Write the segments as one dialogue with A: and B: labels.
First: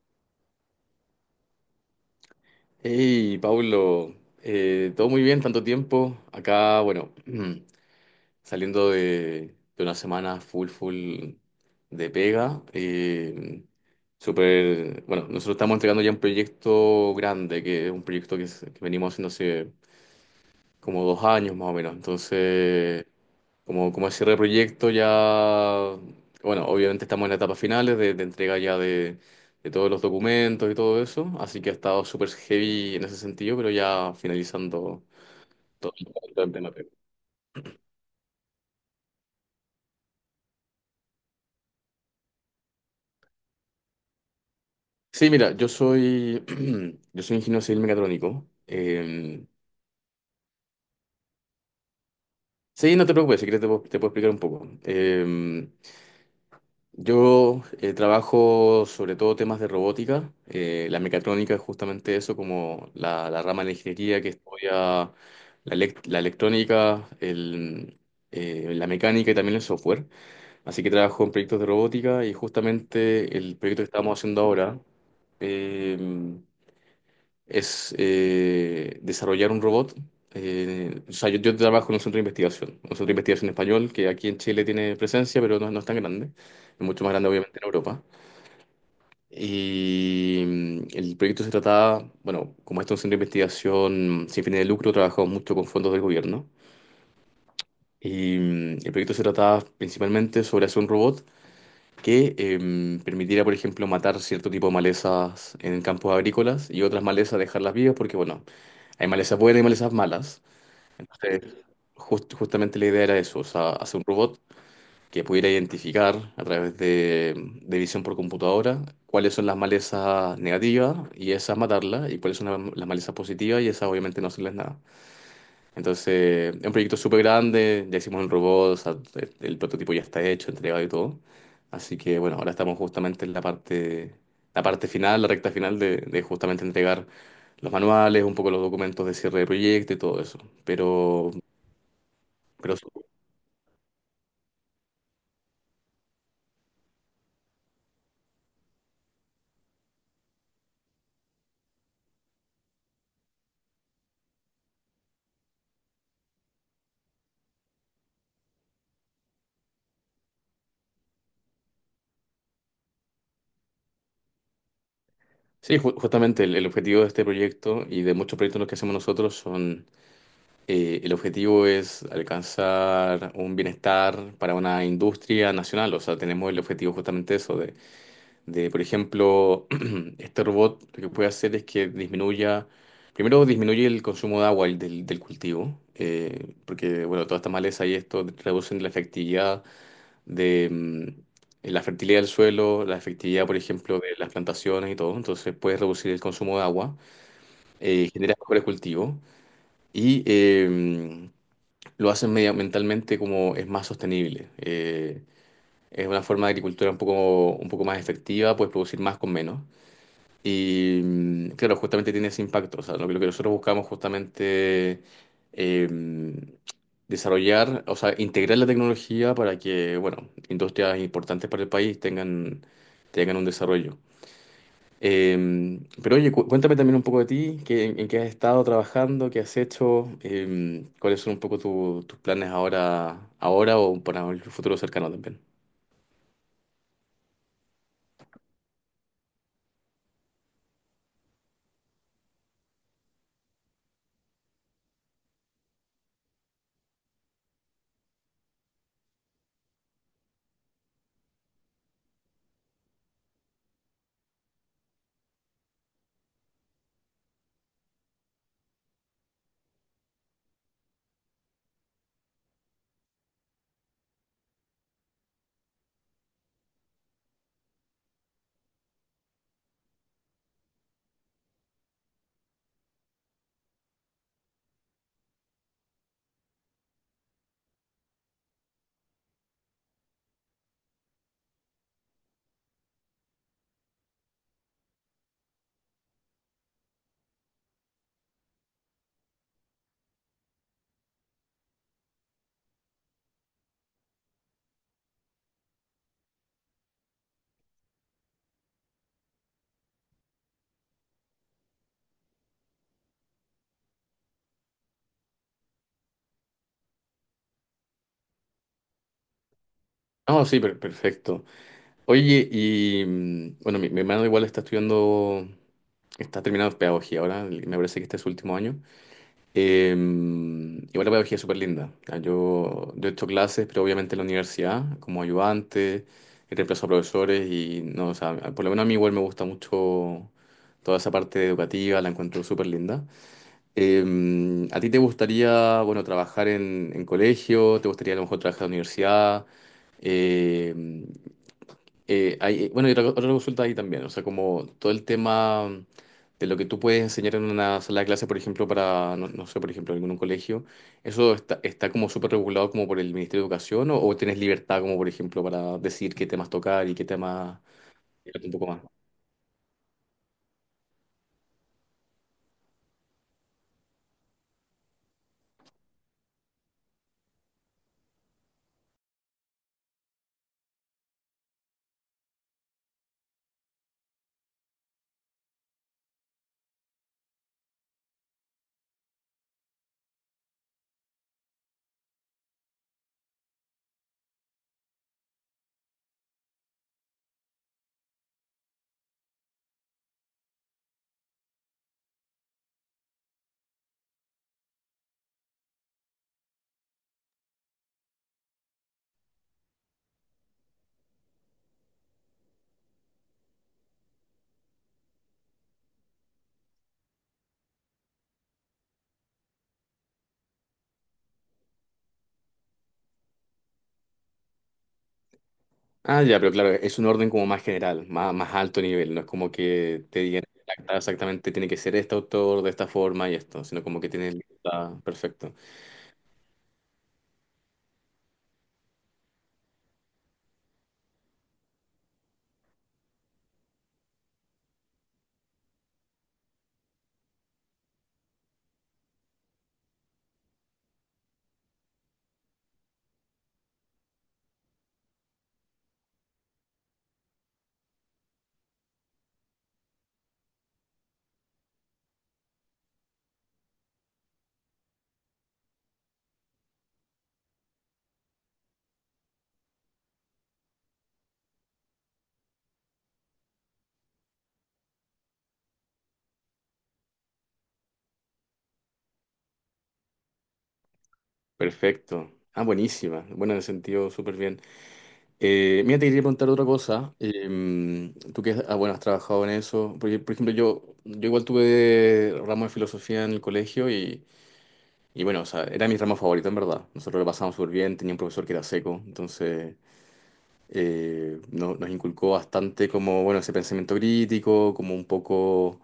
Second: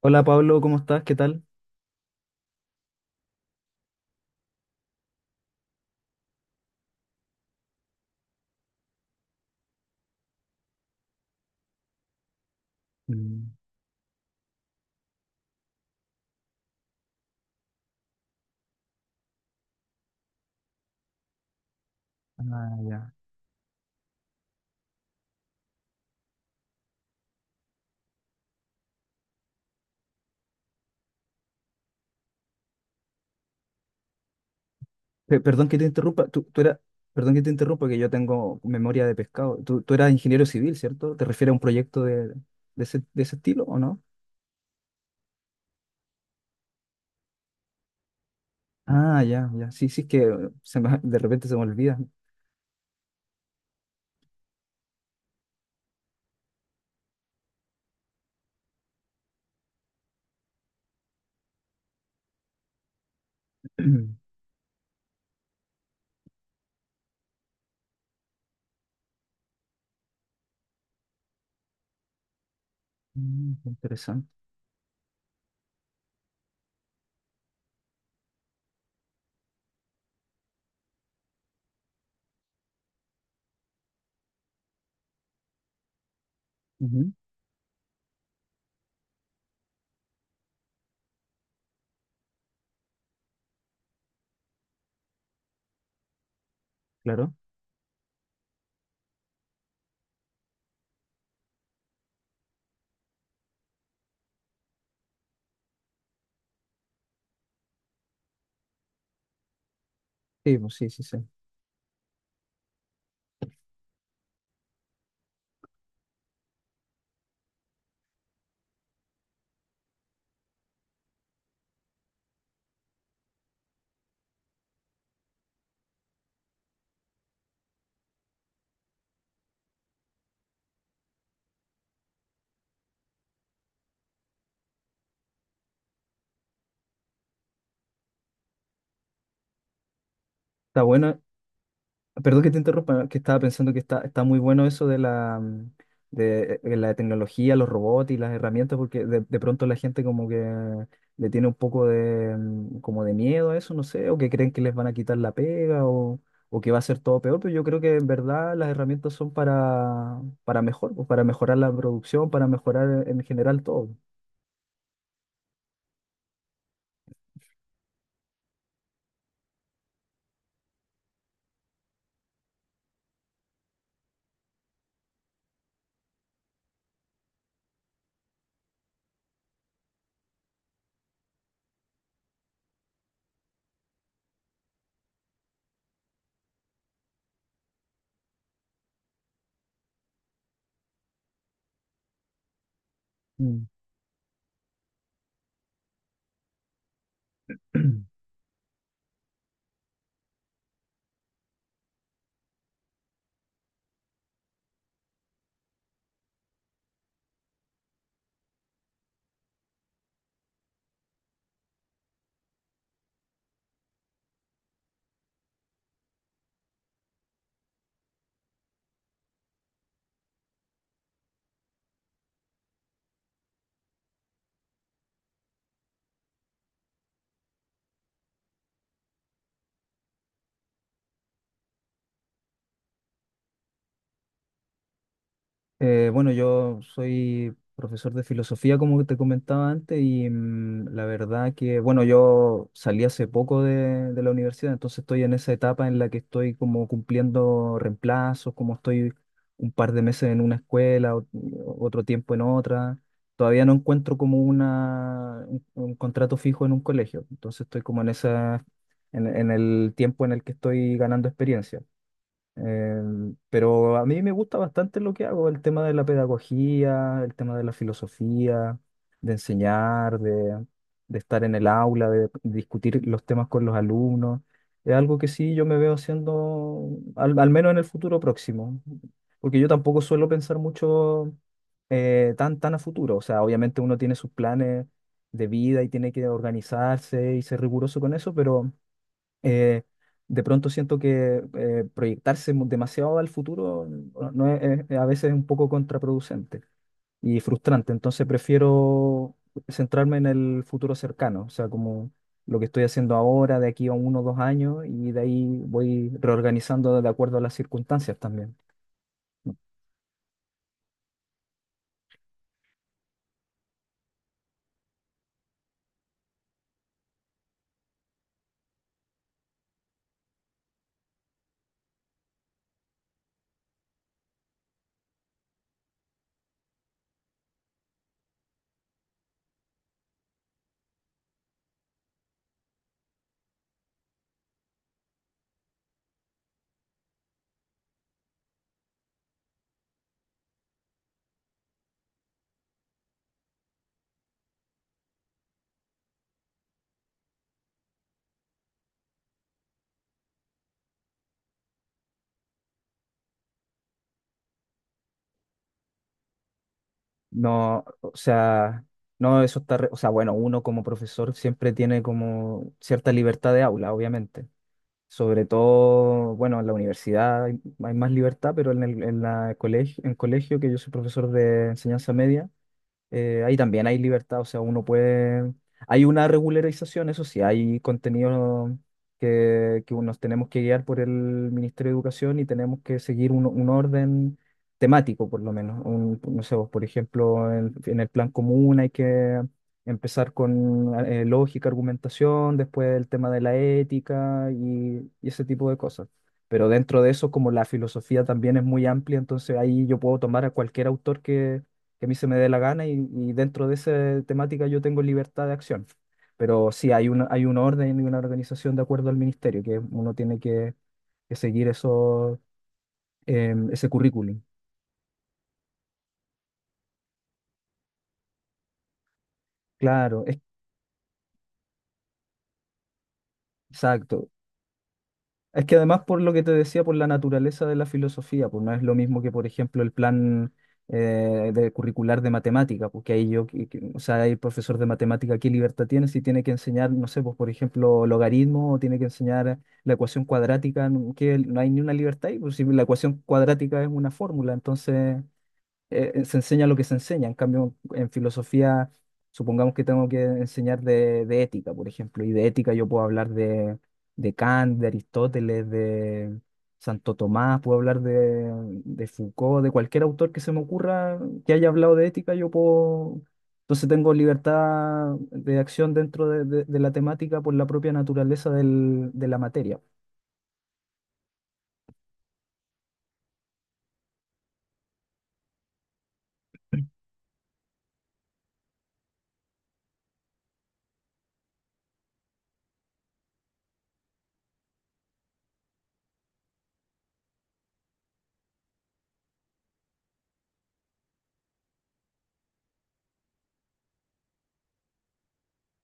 A: Hola Pablo, ¿cómo estás? ¿Qué tal?
B: Hey, Paulo, todo muy bien, tanto tiempo. Acá, bueno, saliendo de una semana full, full de pega.
A: Mm.
B: Súper, bueno, nosotros estamos entregando ya un proyecto grande, que es un proyecto que venimos haciendo hace como dos años más o menos.
A: Ah,
B: Entonces,
A: ya.
B: como cierre de proyecto ya, bueno, obviamente estamos en la etapa finales de entrega ya de todos los documentos y todo eso, así que ha estado súper heavy en ese sentido, pero ya finalizando
A: Perdón que te
B: todo
A: interrumpa,
B: el tema.
A: perdón que te interrumpa, que yo tengo memoria de pescado. Tú eras ingeniero civil, ¿cierto? ¿Te refieres a un proyecto de ese, de ese estilo o no?
B: Sí, mira, yo soy ingeniero civil mecatrónico.
A: Ah, ya, ya. Sí, sí, es que de repente se me olvida.
B: Sí, no te preocupes, si quieres te puedo explicar un poco. Yo trabajo sobre todo temas de robótica. La mecatrónica es justamente eso, como la rama de la ingeniería que estudia la electrónica, la mecánica y también el software. Así que trabajo en proyectos de robótica y justamente
A: Mm,
B: el
A: qué
B: proyecto que estamos
A: interesante.
B: haciendo ahora. Em, es Desarrollar un robot. O sea, yo trabajo en un centro de investigación, un centro de investigación español que aquí en Chile tiene presencia, pero no es tan grande, es mucho
A: Ujú,
B: más grande obviamente en Europa. Y el proyecto se trataba, bueno, como este es un centro de investigación sin fines de lucro, trabajamos mucho con fondos del gobierno.
A: claro.
B: Y el proyecto se trataba principalmente sobre hacer un robot que permitiera, por ejemplo, matar cierto tipo de malezas en campos agrícolas y otras malezas dejarlas vivas porque, bueno, hay malezas buenas y malezas malas.
A: Sí, pues sí, sí, sí.
B: Entonces, justamente la idea era eso, o sea, hacer un robot que pudiera identificar a través de visión por computadora cuáles son las malezas negativas y esas matarlas y cuáles son las malezas positivas y esas obviamente no hacerles nada. Entonces, es un proyecto súper grande, ya hicimos el robot, o sea, el prototipo ya está hecho, entregado y todo. Así que bueno, ahora estamos justamente en la parte final, la recta final de justamente entregar los manuales, un poco los documentos de cierre de proyecto y todo eso.
A: Está bueno.
B: Pero,
A: Perdón que te
B: pero
A: interrumpa, que estaba pensando que está, está muy bueno eso de de la tecnología, los robots y las herramientas, porque de pronto la gente como que le tiene un poco como de miedo a eso, no sé, o que creen que les van a quitar la pega o que va a ser todo peor, pero yo creo que en verdad las herramientas son para mejor, pues, para mejorar la producción, para mejorar en general todo.
B: sí, justamente el objetivo de este proyecto y de muchos proyectos los que hacemos nosotros son, el objetivo es alcanzar un bienestar para una industria nacional. O sea, tenemos el objetivo justamente eso, de, por ejemplo, este robot lo que puede hacer es que disminuya, primero disminuye el consumo de agua y del cultivo, porque, bueno, todas estas malezas y esto reducen la efectividad de la fertilidad del suelo, la efectividad, por
A: Mm.
B: ejemplo, de las plantaciones y todo, entonces puedes reducir el consumo de agua, genera mejores cultivos y lo hacen medioambientalmente como es más sostenible. Es una forma de agricultura un poco más efectiva, puedes producir más con menos. Y claro, justamente tiene ese impacto. O sea, lo que nosotros buscamos justamente eh, desarrollar, o sea, integrar la tecnología para que, bueno, industrias importantes para el país tengan un desarrollo. Pero oye, cuéntame también un poco de ti, en qué has estado trabajando, qué has hecho, cuáles son un poco tus planes ahora, ahora o para el futuro cercano también.
A: Bueno, yo soy profesor de filosofía, como te comentaba antes, y la verdad que, bueno, yo salí hace poco de la universidad, entonces estoy en esa etapa en la que estoy como cumpliendo reemplazos, como estoy un par de meses en una escuela, otro tiempo en otra. Todavía no encuentro como un contrato fijo en un colegio, entonces estoy como en esa, en el tiempo en el que estoy ganando experiencia. Pero a mí me gusta bastante lo que hago, el tema de la pedagogía, el tema de la filosofía, de enseñar, de estar en el aula, de discutir los temas con los alumnos. Es algo que sí yo me veo haciendo, al menos en el futuro próximo, porque yo tampoco suelo pensar mucho tan a futuro. O sea, obviamente uno tiene sus planes de vida y tiene que organizarse y ser riguroso con eso, pero eh, de pronto siento que proyectarse demasiado al futuro no a veces es un poco contraproducente y frustrante. Entonces prefiero centrarme en el futuro cercano, o sea, como lo que estoy haciendo ahora, de aquí a uno o dos años, y de ahí voy reorganizando de acuerdo a las circunstancias también.
B: No, sí, perfecto. Oye, y bueno, mi hermano igual está estudiando, está terminando pedagogía ahora, y me parece que este es su último año. Em, igual la pedagogía es súper linda. Ah, yo he hecho clases, pero obviamente en la universidad, como ayudante, he reemplazado a profesores y no, o sea, por lo menos a mí igual me gusta mucho toda esa parte educativa, la encuentro súper linda. Em, ¿a ti te gustaría, bueno, trabajar en colegio? ¿Te gustaría a lo mejor trabajar en la universidad? Eh, bueno, y otra, otra consulta ahí también, o sea, como todo el tema de lo que tú puedes enseñar en una sala de clase, por ejemplo, para, no, no sé, por ejemplo, algún colegio, ¿eso está, está como súper regulado como por el Ministerio de Educación o tienes libertad como, por ejemplo, para decir qué temas tocar y qué temas
A: No, o
B: un poco más?
A: sea, no, eso está, o sea, bueno, uno como profesor siempre tiene como cierta libertad de aula, obviamente. Sobre todo, bueno, en la universidad hay, hay más libertad, pero en el, en la colegio, en colegio, que yo soy profesor de enseñanza media, ahí también hay libertad, o sea, uno puede... Hay una regularización, eso sí, hay contenido que nos tenemos que guiar por el Ministerio de Educación y tenemos que seguir un orden temático, por lo menos. No sé, vos, por ejemplo, en el plan común hay que empezar con lógica, argumentación, después el tema de la ética y ese tipo de cosas. Pero dentro de eso, como la filosofía también es muy amplia, entonces ahí yo puedo tomar a cualquier autor que a mí se me dé la gana y dentro de esa temática yo tengo libertad de acción. Pero sí, hay una, hay un orden y una organización de acuerdo al ministerio, que uno tiene que seguir eso, ese currículum.
B: Ah, ya, pero claro, es un orden como más general, más, más alto nivel, no es como que te
A: Claro,
B: digan: "Ah, exactamente tiene que ser este autor de esta forma y esto", sino como que
A: exacto.
B: tienes libertad, perfecto,
A: Es que además por lo que te decía, por la naturaleza de la filosofía, pues no es lo mismo que, por ejemplo, el plan de curricular de matemática, porque ahí yo, o sea, el profesor de matemática, ¿qué libertad tiene si tiene que enseñar, no sé, pues por ejemplo, logaritmo o tiene que enseñar la ecuación cuadrática? Que no hay ni una libertad ahí, pues si la ecuación cuadrática es una fórmula, entonces se enseña lo que se enseña. En cambio, en filosofía, supongamos que tengo que enseñar de ética, por ejemplo, y de ética yo puedo hablar de Kant, de Aristóteles, de Santo Tomás, puedo hablar de Foucault, de cualquier autor que se me ocurra que haya hablado de ética, yo puedo... Entonces tengo libertad de acción dentro de, de la temática por la propia naturaleza de la materia.
B: perfecto. Ah, buenísima. Bueno, en ese sentido, súper bien. Mira, te quería preguntar otra cosa. Em, tú que ah, bueno, has trabajado en eso. Porque, por ejemplo, yo igual tuve ramo de filosofía en el colegio y bueno, o sea, era mi ramo favorito en verdad. Nosotros lo pasamos súper bien, tenía un profesor que era seco, entonces nos inculcó bastante como, bueno, ese pensamiento crítico, como un poco...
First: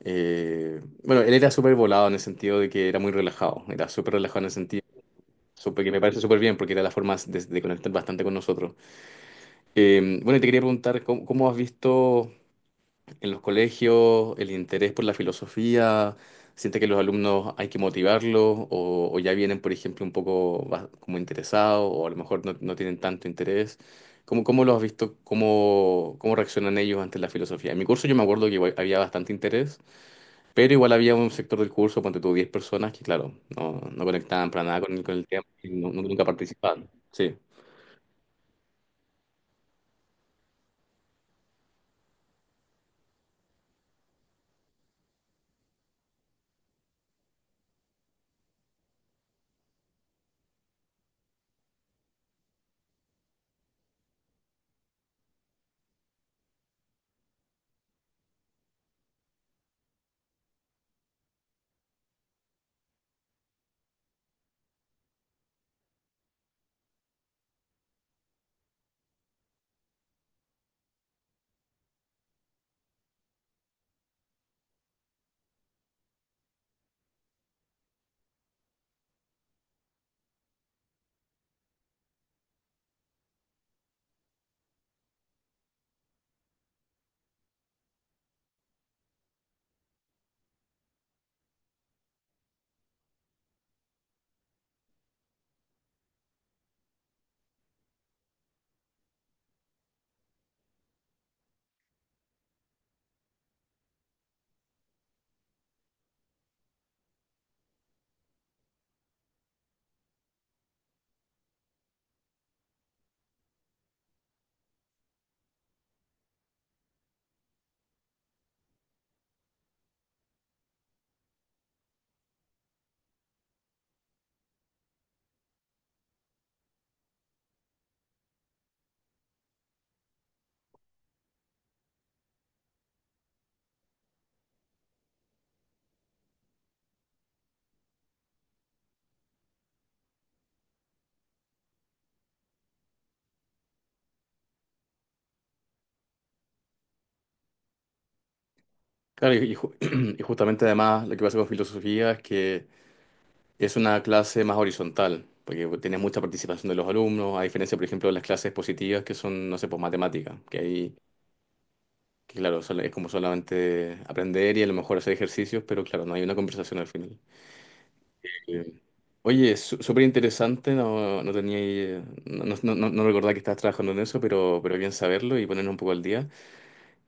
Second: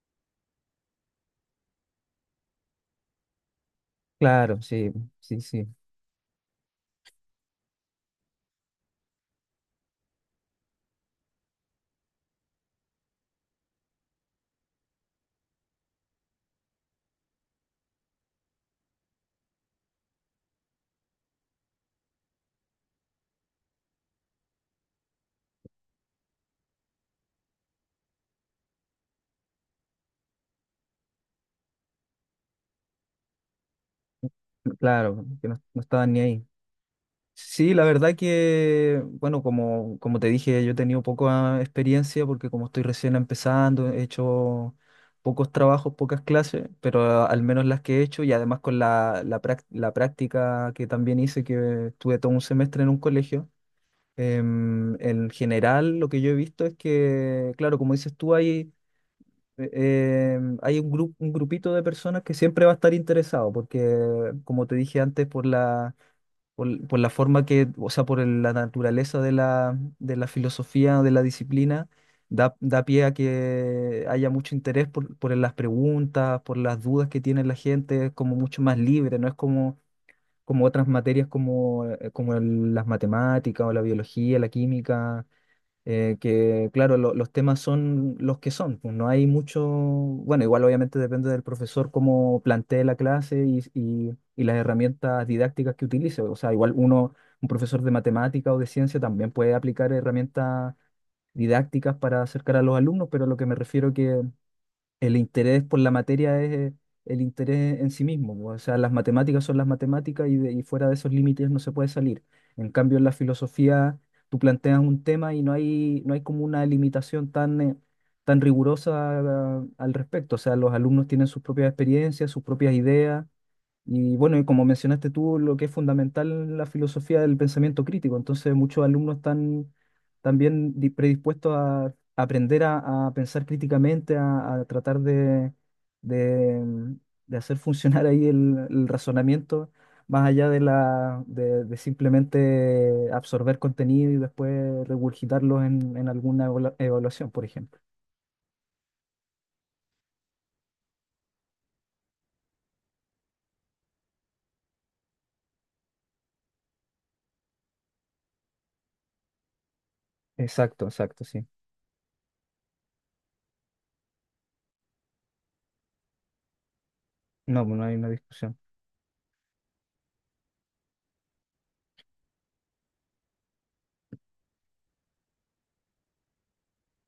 B: bueno, él era súper volado en el sentido de que era muy relajado, era súper relajado en el
A: Claro,
B: sentido,
A: sí, sí, sí,
B: que me parece súper bien porque era la forma de conectar bastante con nosotros. Bueno, y te quería preguntar, ¿cómo has visto en los colegios el interés por la filosofía? ¿Sientes que los alumnos hay que motivarlos o ya vienen, por ejemplo, un poco como interesados o a lo mejor no, no tienen tanto interés? ¿Cómo lo has visto? ¿Cómo reaccionan ellos ante la filosofía? En mi curso yo me acuerdo que igual había bastante interés, pero igual había un sector del curso, ponte tú 10 personas que, claro, no, no conectaban para nada con, el con
A: claro,
B: el tema
A: que no,
B: y
A: no estaban ni
B: nunca
A: ahí.
B: participaban. Sí.
A: Sí, la verdad que, bueno, como, como te dije, yo he tenido poca experiencia porque como estoy recién empezando, he hecho pocos trabajos, pocas clases, pero al menos las que he hecho y además con la, la práctica que también hice, que estuve todo un semestre en un colegio. En general, lo que yo he visto es que, claro, como dices tú, eh, hay un grupo, un grupito de personas que siempre va a estar interesado porque, como te dije antes, por la forma que, o sea, la naturaleza de la filosofía, de la disciplina, da, da pie a que haya mucho interés por las preguntas, por las dudas que tiene la gente, es como mucho más libre, no es como, como otras materias como, como las matemáticas o la biología, la química que claro, los temas son los que son, pues no hay mucho, bueno, igual obviamente depende del profesor cómo plantee la clase y, y las herramientas didácticas que utilice, o sea, igual uno, un profesor de matemática o de ciencia también puede aplicar herramientas didácticas para acercar a los alumnos, pero lo que me refiero que el interés por la materia es el interés en sí mismo, po. O sea, las matemáticas son las matemáticas y, y fuera de esos límites no se puede salir. En cambio, en la filosofía tú planteas un tema y no hay, no hay como una limitación tan, tan rigurosa ah, al respecto. O sea, los alumnos tienen sus propias experiencias, sus propias ideas y bueno, y como mencionaste tú, lo que es fundamental la filosofía del pensamiento crítico. Entonces, muchos alumnos están también predispuestos a aprender a pensar críticamente, a tratar de, de- mm, de hacer funcionar ahí el razonamiento, más allá de la, de simplemente absorber contenido y después regurgitarlo en alguna evaluación, por ejemplo.
B: Claro, y y justamente además lo que pasa con filosofía es que es una clase más horizontal, porque tiene mucha participación de los alumnos, a diferencia, por ejemplo, de las clases positivas que son, no sé, pues matemáticas, que
A: Exacto,
B: ahí,
A: exacto, sí.
B: que claro, es como solamente aprender y a lo mejor hacer ejercicios, pero claro, no hay una conversación al final.
A: No, pues no hay una discusión.
B: Eh, Oye, súper interesante, no, no recordaba que estabas trabajando en eso, pero bien saberlo y ponernos un poco al día.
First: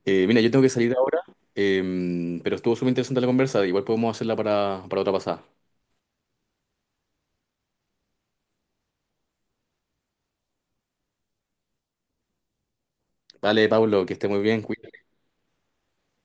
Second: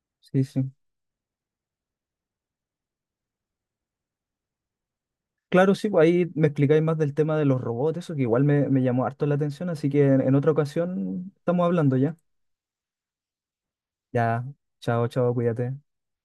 B: Mira,
A: Sí,
B: yo tengo que
A: sí.
B: salir ahora, em, pero estuvo súper interesante la conversa. Igual podemos hacerla para otra pasada.
A: Claro, sí, pues ahí me explicáis más del tema de los robots, eso que igual me, me llamó harto la atención, así que en otra ocasión estamos hablando ya.
B: Vale, Pablo, que esté muy
A: Ya,
B: bien. Cuídate.
A: chao, chao, cuídate.